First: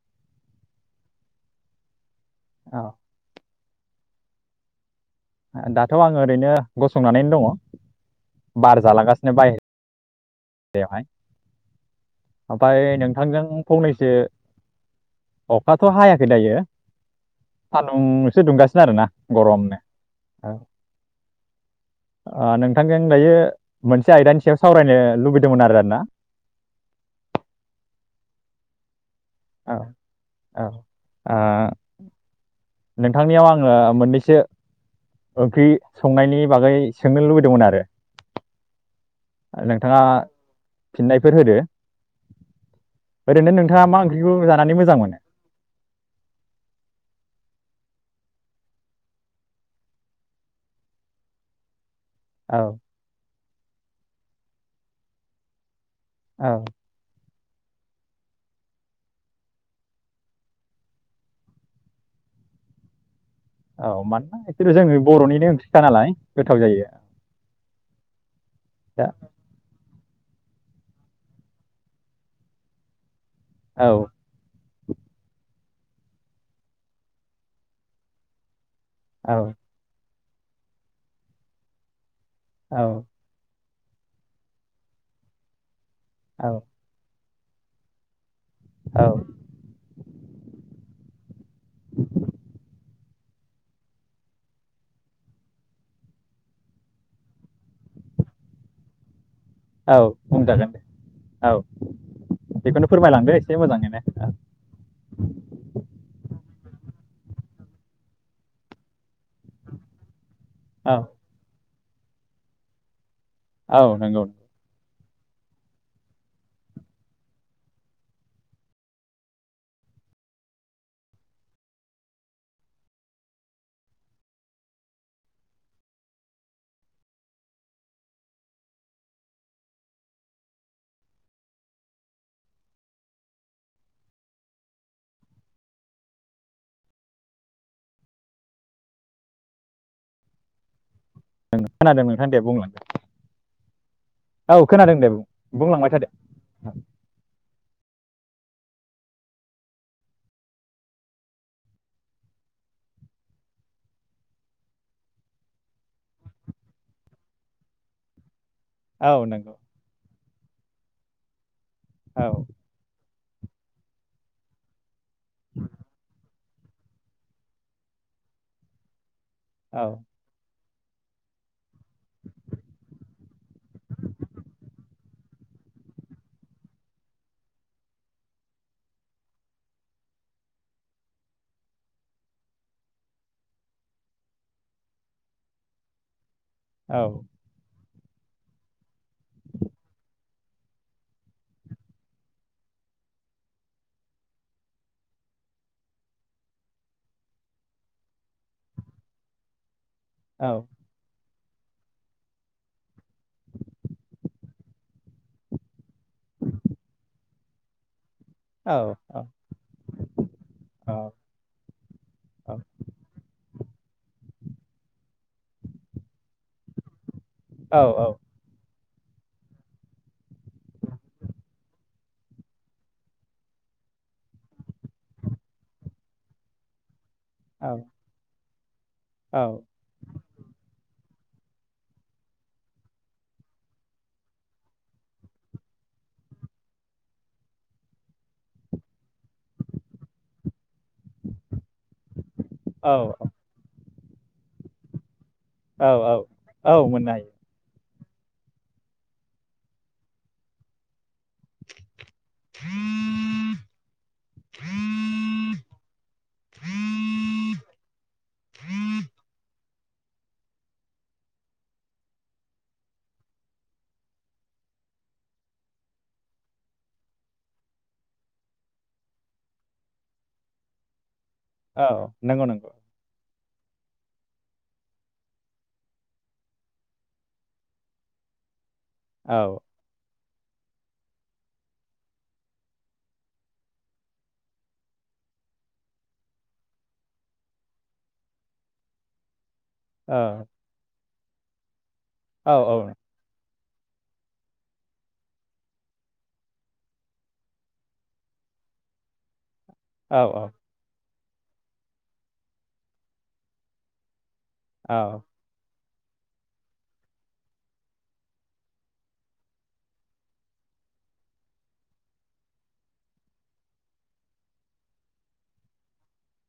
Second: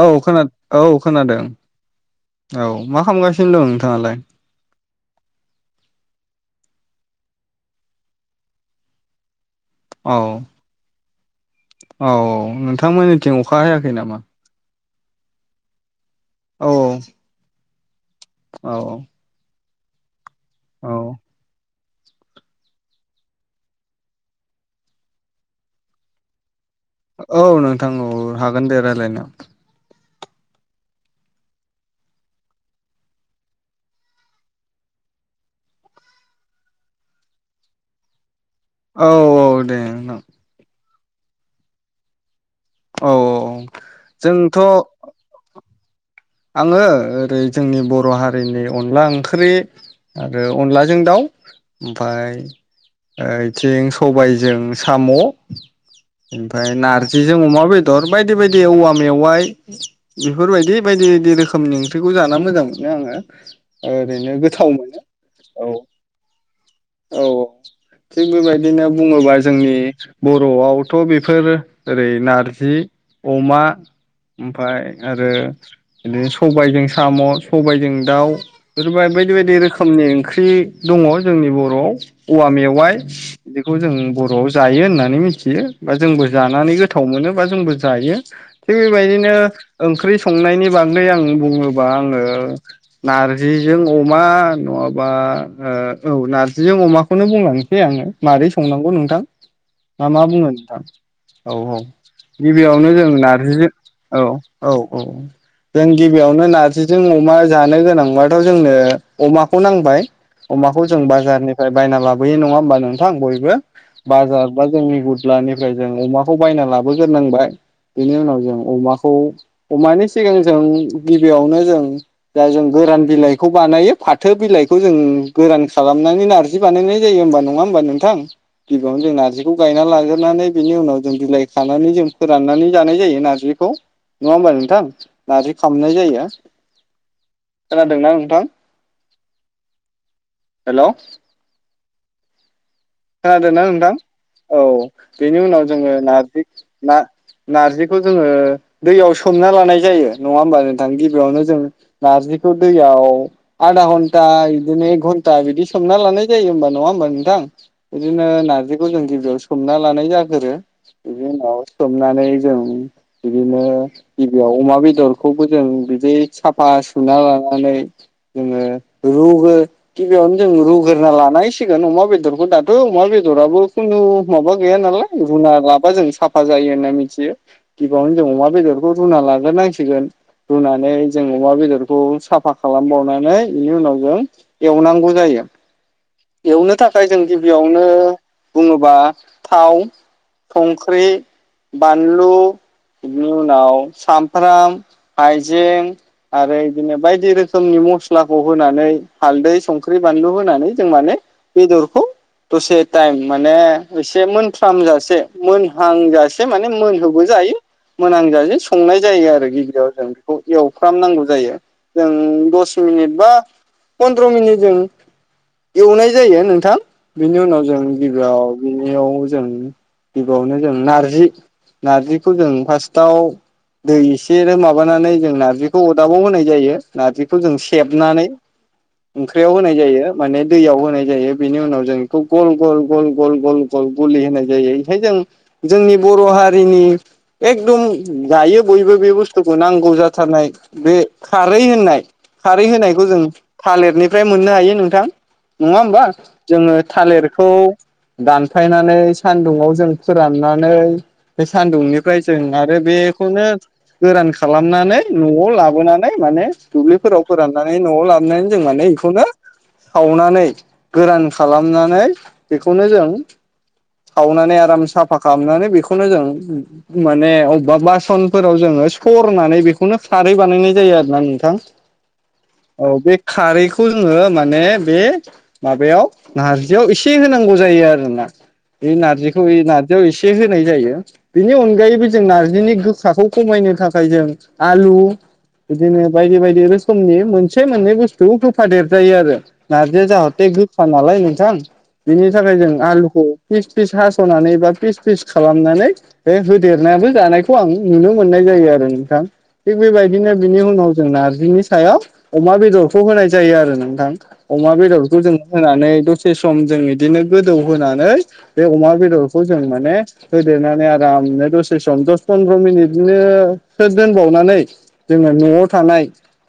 औ खोन औ खोनादों। औ मा खालामगासिनो दं नोंथाङालाय? दाथ आङो ओरैनो गसंनानैनो दङ बार जालांगासिनो बाय औ औ औ ओमफ्राय नोंथांमोननिथिं नोंथांजों अखा हायाखै फंनैसो नामा? अखाथ हायाख खै दायो। औ [unintelligible] औ दुंगासिनो आरोना गरमनो। औ। ओ नोंथांजों दायो मोनसे आयदानि सायाव सावरायनो लुबैदोंमोन आरो आरोना। औ नोंथां औ हागोन दे रायज्लायनो। औ औ आ। नोंथांनियाव आङो मोननैसो ओंख्रि संनायनि बागै सोंनो लुबैदोंमोन आरो। औ औ दे नोंथाङा नों फिननायफोर होदो। औ ओरैनो नोंथाङा मा ओंख्रिखौ जोंथ' जानानै मोजां मोनो? आङो ओरै जोंनि बर हारिनि अनला ओंख्रि आरो अनलाजों दाउ। ओमफाय औ योद थिं सबायजों साम। औ ओमफ्राय नारजि। जों अमा बेदर बायदि बायदि औवा मेवाइ बेफोरबायदि। बायदि बायदि रोखोमनि ओंख्रिखौ जाना मोजां मोनो आङो। औ ओरैनो मानोना गोथाव इफोर जोङो मोनो बरनिनो औ ओंथिखा नालाय गोथाव जायो। औ थिग बेबायदिनो दा बुङोबा जोंनि। बरआवथ बेफोर ओरै नारजि अमा औ ओमफाय। आरो बिदिनो सबायजों साम सबायजों दाउ। [unintelligible] बायदि बायदि रोखोमनि ओंख्रि। बे दङ जोंनि बर औ औवा औ मेवाय [unintelligible] खौ जों बरआव जायो होननानै मिथियो। बा जोंबो जानानै गोथाव मोनो बा जोंबो जायो थिग औ बेबायदिनो ओंख्रि सं संनायनि बागै आं बुङोबा आङो नारजिजों अमा नङाबा हो औ नार जिजों अमाखौनो बुंलांनोसै आङो मारै संनांगौ नोंथां औ ना मा बुङो बुंजागोन दे नोंथां औ औ बेखौनो गिबियावनो जों फोरमायलांदो एसे नारजिजों मोजाङैनो औ औ औ जों गिबियावनो नारजि जों अमा जानो गोनांबाथ जोंनो अमाखौ नांबाय अमाखौ औ जों बाजारनि बार बायना लाबोयो नङा होनबा थां बयबो औ नंगौ बाजार बा जोंनि। अब्लानिफ्राय जों अमाखौ बायना लाबोग्रोनांबाय बेनि उनाव जों अमाखौ अमानि सिगां जों गिबियावनो जों दा जों गोरान बिलाइखौ बानायो फाथो बिलाइखौ जों गोरान खालामनानै नारजि। नारजि बानायनाय जायो होमबा नङा होमबा नोंथां गिबियावनो जों नारजिखौ गायना लाग्रोनानै बिनि उनाव जों बिलाइ खानानै जों फोराननानै जानाय जायो नार्जिखौ नङा होमबा नोंथां नार्जि खामनाय जायो खोनादोंना नोंथां हेलौ। खोनादों नोंथां दे बुंलां। खोनादों ना नोंथां। औ दे बुं बेनि उनाव बुंलांबाय जोङो थादो नारजि ना। नार्जिखौ जोङो दैयाव सोमना लानाय जायो नङा होमबा नोंथां गिबियावनो जों नार्जिखौ दैयाव आधा घन्टा बिदिनो एक घन्टा बिदि सोमना लानाय जायो होमबा नङा होमबा नोंथां। बिदिनो नारजि खौ जों औ गिबियाव नंगौ सोमना लानाय जागोन। रो बिनि उनाव। सोमनानै औ जों। बिदिनो गिबियाव अमा बेदर। खौबो जों बिदि। साफा सुना लानानै जोङो। रुगु औ गिबियावनो जों रुग ग्रोना लानायसिगोन अमा बेदरखौ दा माथो अमा बेदराबो खुनु माबा गैया नालाय रुना लाबा जों साफा जायो होनना मिथियो गिबियावनो जों अमा बेदरखौ रुना लाग्रोनांसिगोन रुनानै जों अमा बेदरखौ साफा खालामबावनानै इनि उनाव जों एवनांगौ जायो। एवनो औ थाखाय जों। गिबियावनो बुङोबा थाव संख्रि बानलु बिनि उनाव सामब्राम हायजें आरो बिदिनो बायदि रोखोमनि मस्लाखौ होनानै हालदै संख ख्रि बानलु औ होनानै जों माने। बेदरखौ। दसे टाइम माने एसे मोनफ्रामजासे मोनहांजासे माने मोनहोबो जायो। मोनांजासे औ संनाय औ जायो आरो गिबियाव जों बेखौ एवफ्रामनांगौ जायो जों औ दस मिनिट बा। पन्द्र मिनिटजों एवनाय जायो नोंथां। बेनि उनाव औ जों गिबियाव। बेनियाव जों गिबियावनो जों नारजि नारजिखौ जों फार्स्टआव दै एसे माबानानै जों नार्जिखौ अरदाबाव होनाय जायो। नार्जिखौ जों सेबनानै। ओंख्रियाव होनाय जायो माने दैयाव होनाय जायो बिनि उनाव जों गल गल गल गल गल गल गलि होनाय जायो बेहाय जों जोंनि बर' हारिनि एकदम गायो बयबो बे बुस्थुखौ नांगौ जाथारनाय बे खारै होननाय खारै होनायखौ जों थालिरनि ओमफ्राय मोननो हायो नोंथां नङा औ होमबा औ औ जोङो मोननो हायो थालिरखौ दानफायनानै सानदुंआव जों फोराननानै बे सान्दुंनिफ्राय जों आरो बेखौनो गोरान खालामनानै न'आव लाबोनानै माने दुब्लिफोराव फोराननानै न'आव लाबोनानै जों माने बेखौनो सावनानै गोरान खालाम मनानै बेखौनो जों सावनानै आराम साफा खालामनानै बेखौनो जों माने अबेबा बासनफोराव जोङो सरनानै बेखौनो खारै बानायनाय जायो आरोना नों औ नंगौ नंगौ खारैखौ जोङो माने बे माबायाव नारजियाव एसे होनांगौ जायो आरोना बे औ नारजिखौ नारजियाव इसे ए होनाय जायो बेनि अनगायैबो जों नारजिनि गोखाखौ खमायनो थाखाय जों आलु बिदिनो बायदि बायदि रोखोमनि मोनसे मोननै बुस्थु थफा देरजायो आरो नारजिया औ जाहथे गो मालाय नोंथां बिनि औ थाखाय जों औ आलुखौ फिस फिस हास'नानै बा फिस फिस खालामनानै बे होदेरनायाबो जानायखौ आं नुनो मोननाय जायो आरो नोंथां थिग औ बेबायदिनो औ बिनि उनाव जों नारजि बिनि सायाव अमा बेदरखौ होनाय जायो आरो नोंथां अमा बेदरखौ औ जों होनानै दसे सम जों बिदिनो गोदौ होनानै बे अमा बेदरखौ जों माने होदेरनानै आरामनो दसे सम दस फन्द्र मिनिटनो सोर दोनबावनानै जोङो नआव थानाय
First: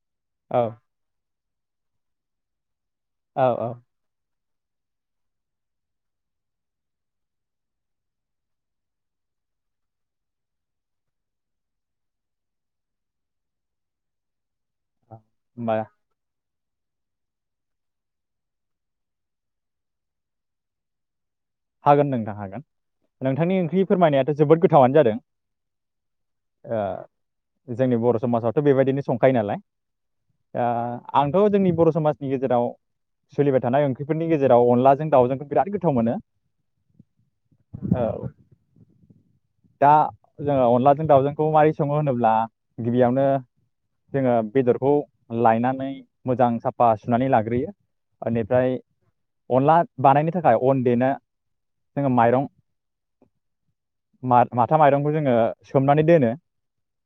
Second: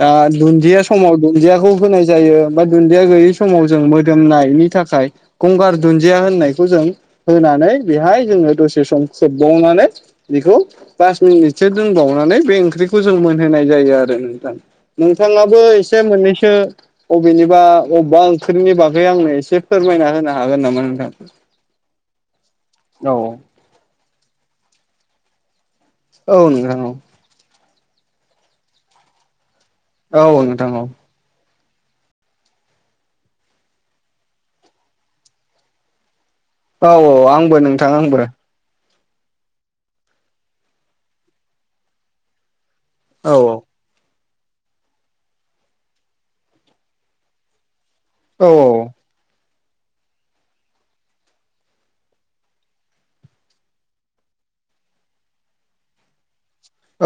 आ औ दुनजिया समाव दुनजियाखौ होनाय जायो बा दुन्दिया गैयै औ समाव होननायनि थाखाय गंगार दुन्दिया होननायखौ जों होनानै बेहाय जोङो दसे सम खोबावनानै बेखौ पास मिनिटसो दोनबावनानै बे ओंख्रिखौ जों मोनहोनाय जायो आरो नोंथां नोंथाङाबो होमबा एसे मोननैसो अबिनिबा अबा फोरनि बागै आंनो एसे फोरमायना होनो हागोन नामा नोंथां? हागोन नोंथां हागोन औ नोंथांनि ओंख्रि फोरमायनाया जोबोद गोथावानो जादों। औ ओ नोंगोना औ जोंनि बर' समाजावथ' बेबायदिनो संखायो नालाय। औ नोंथां औ। थ जोंनि बर समाजनि गेजेराव सोलिबाय थानाय ओंख्रिफोरनि गेजेराव अनलाजों दावजोंखौ बिराद गोथाव मोनो। औ आंबो नोंथां आंबो। औ दा जोङो अनलाजों दावजोंखौ मारै सङो होनोब्ला। गिबियावनो औ जोङो बेदरखौ लायनानै मोजां सापा सुनानै लाग्रोयो। औ ओनिफ्राय अनला बानायनो थाखाय अन देनो जोङो माइरं मा माथा माइरंखौ जोङो सोमनानै दोनो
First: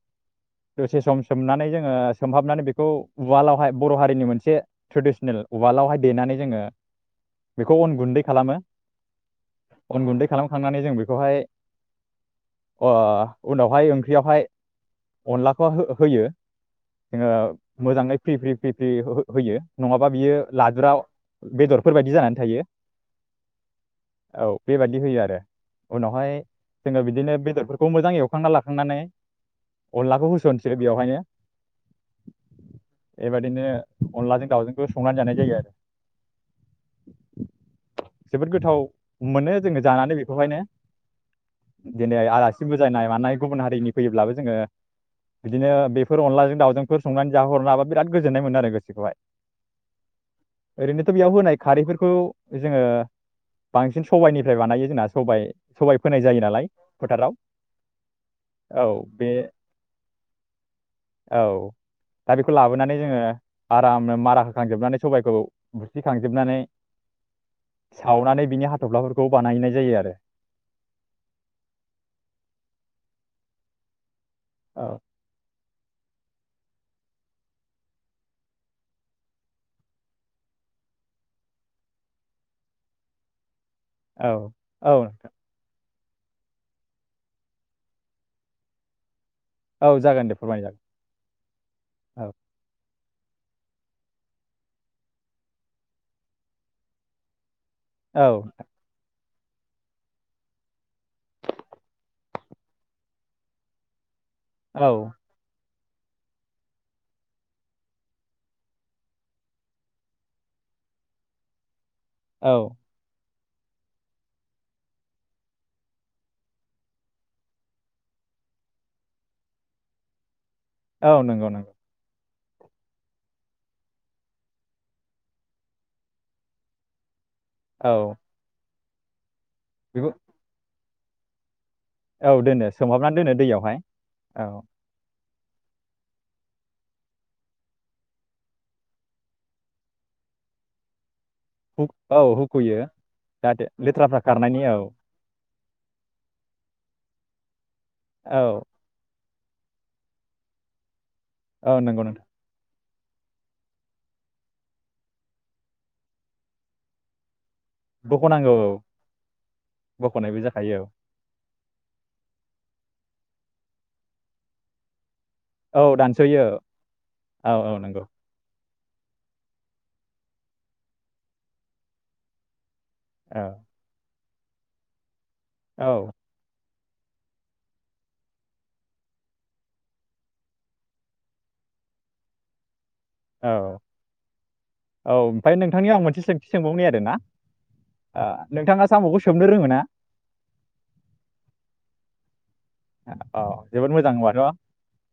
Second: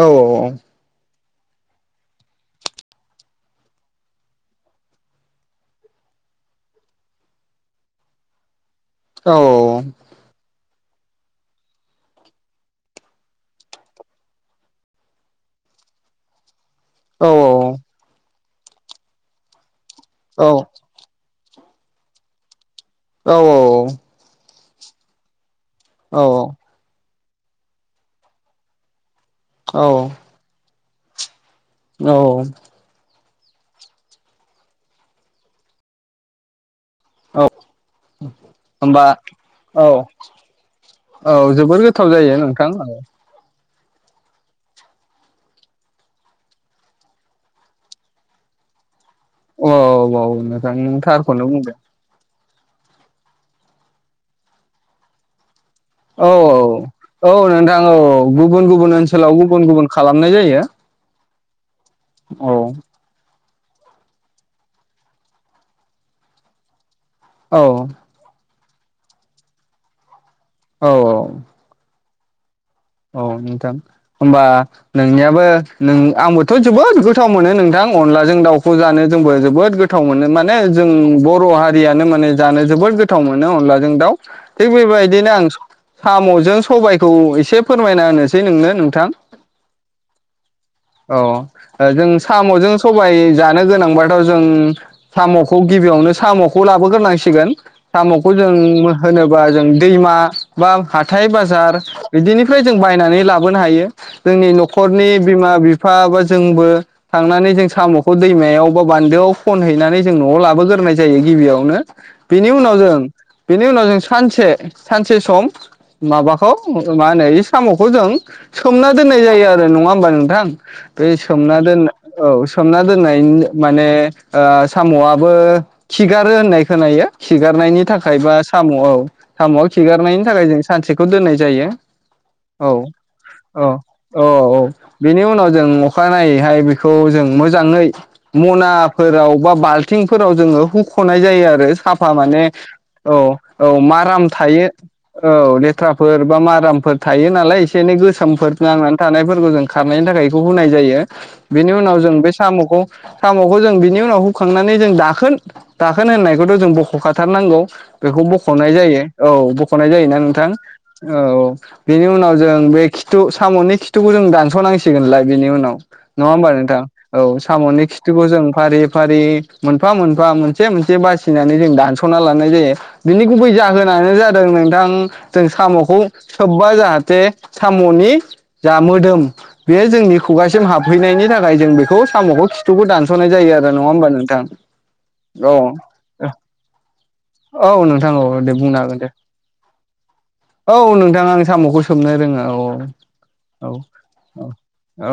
ओउ ओउ ओउ दसे सम सोमनानै जोङो सोमहाबनानै बेखौ उवालावहाय बर हारिनि मोनसे ट्रेदिसनेल उवालावहाय देनानै जोङो बेखौ अन गुन्दै खालामो। ओउ ओउ थांनानै जों बेखौहाय ओह उनावहाय ओंख्रियावहाय अनलाखौ हो होयो जोङो मोजाङै फ्रि फ्रि फ्रि फ्रि हो हो होयो नङाबा बियो लादुराव बेदरफोरबायदि जानानै थायो ओउ ओउ ओउ ओउ बेबादि होयो आरो उनावहाय जोङो बिदिनो बेदरफोरखौ मोजां एवखांना लाखांनानै अनलाखौ होस सोरो बेवहायनो ओउ ओउ ओउ बेबायदिनो अनलाजों दाउजोंखौ संनानै जानाय जायो आरो जोबोद गोथाव होमबा मोनो जोङो औ जानानै बेखौहायनो औ जोबोर गोथाव दिनै जायो आलासि नोंथां औ बुजायनाय मानाय गुबुन हारि नि फैयोब्लाबो जोङो बिदिनो बेफोर अनलाजों दावजोंफोर संनानै जाहरनो हाबा बिराद गोजोन्नाय मोनो आरो गोसोखौहाय ओउ ओउ नोंथां नों ओरैनोथ' बेयाव थारखौनो होनाय बुंदों खारैफोरखौ जोङो बांसिन सबाइनिफ्राय बानायो जोंना सबाइ सबाइ फोनाय औ जायो औ नालाय औ फोथाराव औ नोंथां औ गुबुन औ गुबुन बे ओनसोलाव गुबुन गुबुन खालामनाय जायो। औ दा बेखौ औ लाबोनानै जोङो आरामनो मारा होखांजोबनानै सबायखौ बोखांजोबनानै औ बिनि हाथफ्लाफोरखौ बानायनाय जायो आरो औ औ औ नोंथां होनबा औ नोंनियाबो नों आंबो थ जोबोद गोथाव मोनो नोंथां अनलाजों दाउखौ जानो जोंबो जोबोद गोथाव मोनो माने जों बर हारियानो माने जानो जोबोद गोथाव मोनो अनलाजों जों दाउ औ थिग औ बेबायदिनो नोंथां आं साम'जों सबायखौ एसे- फोरमायना होनोसै नोंनो नोंथां। औ जागोन दे फोरमाय जागोन औ जों औ साम'जों- सबाय जानो गोनांबाथ जों साम'खौ गिबियावनो साम'खौ लाबोग्रोनांसिगोन। साम'खौ औ जों होनो दा जों दैमा बा हाथाइ बाजार बिदिनि- फ्राय जों बायनानै लाबोनो हायो। जोंनि औ नखरनि बिमा बिफ फा जोंबो थांनानै जों साम'खौ दैमायाव बा बान्दोआव खनहैनानै जों नआव लाबोग्रोनाय जायो गिबियावनो। बेनि औ उनाव जों- बेनि उनाव जों सानसे सानसे सम माबाखौ मा होनो इस साम'खौ जों सोमना दोननाय जायो आरो नङा होमबा नोंथां? बै औ नंगौ सोमना नंगौ दोन औ सोमना दोननायनि माने ओ सामआबो खिगारो होननाय खोनायो। खिगारनायनि औ थाखाय बा सामआव [inaudible] सामआव बेखौ खिगारनायनि थाखाय जों सानसे खौ दोननाय जायो। दोनो औ सोमहाबनानै दोनो औ दैयावहाय औ औ बेनि उन आव जों अखानायैहाय बेखौ जों मोजाङै मनाफोराव बा बाल्थिंफोराव जोङो हुख नाय जायो आरो हुक साफा औ माने हुख'यो औ जाहाथे औ लेथ्राफ्रा माराम खारनायनि थायो औ औ ले लेथ्राफोर बा मारामफोर- थायो नालाय एसे एनै औ गोसोमफोर नांनानै थानायफोर खौ जों खारनायनि थाखाय बेखौ हुनाय जायो। बेनि औ उनाव नंगौ जों नोंथां बे साम'खौ- साम'खौ जों बिनि उनाव हुखांनानै जों दाखोन दाखोन होननायखौथ जों बखखाथारनांगौ। बेखौ बख'नांगौ औ बखनाय जायो औ बखनाय जायोना बख'नायबो नोंथां जाखायो औ बेनि उनाव जों बे खिथु साम'नि खिथुखौ जों दानस नांसिगोनलाय बेनि उनाव औ नङा दानस'यो होमबा नोंथां औ साम'नि खिथुखौ जों फारि फारि मोनफा मोनफा मोनसे मोनसे बासिनानै जों दानसना लानाय जायो। बिनि औ गुबै जाहोनानो जाद दों नोंथां - जों साम'खौ औ सोब बा जाहाथे सामनि जा मोदोम बेयो जोंनि खुगासिम हाबहैनायनि थाखाय जों बेखौ सामखौ खिथुखौ दानस नाय औ जायो आरो नङा होमबा नोंथां औ ओमफ्राय नोंथांनियाव आं मोनसे सोंथि सोंबावनि आरोना औ नोंथां औ दे बुंनो नोंथाङा हागोन दे साम'खौ सोबनो रोङो ना औ नोंथांं आन मखौ सोमनो रोङो औ। अ औ जोबोद मोजां होमबाथ औ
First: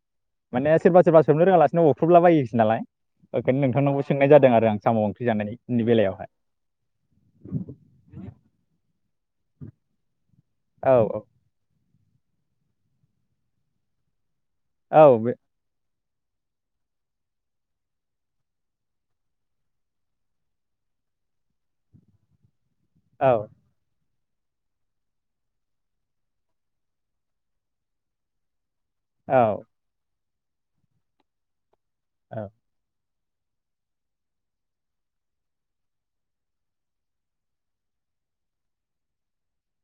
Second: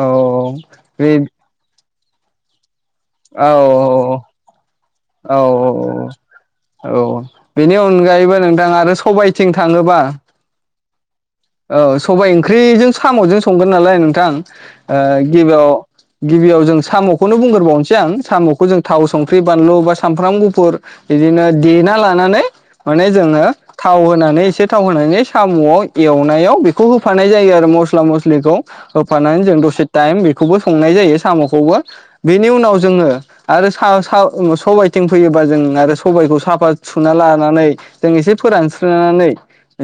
माने सोरबा बे सोरबा सोबनो रोङालासिनो अब ख्रुबला बायोसो नालाय औ ओखायनो नोंथांनावबो सोंनाय जादों आरो आं साम ओंख्रि औ औ जानायनि बेलायावहाय औ औ बेनि अनगायैबो नोंथां आरो सबाय थिं थाङोबा औ औ औ सबाय ओंख्रिजों सामजों संगोन नालाय नोंथां ओ औ बे गिबियाव गिबियाव जों सामखौनो बुंग्रोबावनोसै आं सामखौ जों थाव संख्रि बानलु बा सानफ्राम गुफुर बिदिनो देना लानानै माने औ जोङो थाव होनानै नै एसे थाव होनानै सामआव एवनायाव बेखौ होफानाय जायो आरो मस्ला मस्लिखौ होफानानै जों औ दसे टाइम खौबो संनाय जायो सामखौबो बेनि औ उनाव जोङो आरो सा-सा [unintelligible] सबाइथिं फैयोबा जों आरो सबाइखौ साफा सुना लानानै जों एसे फोरानस्रोनानै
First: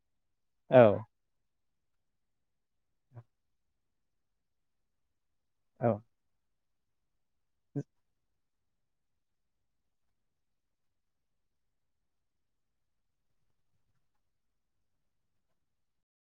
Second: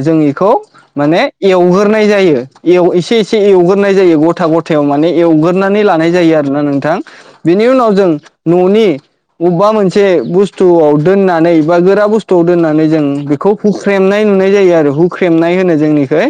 जोंनि खौ माने एवहो नाय जायो एसे एसे एवग्रोनाय जायो गथा गथायाव माने एवग्रोनानै औ लानाय जायो आरोना नों थां बेनि उनाव जों न'नि अबबा मोनसे बुस्थुआव दोननानै बा गोरा बुस्थुआव दोननानै जों बेखौ हुख्रेमनाय नुनाय जायो आरो हुख्रेमनाय होनो जोंनिखै।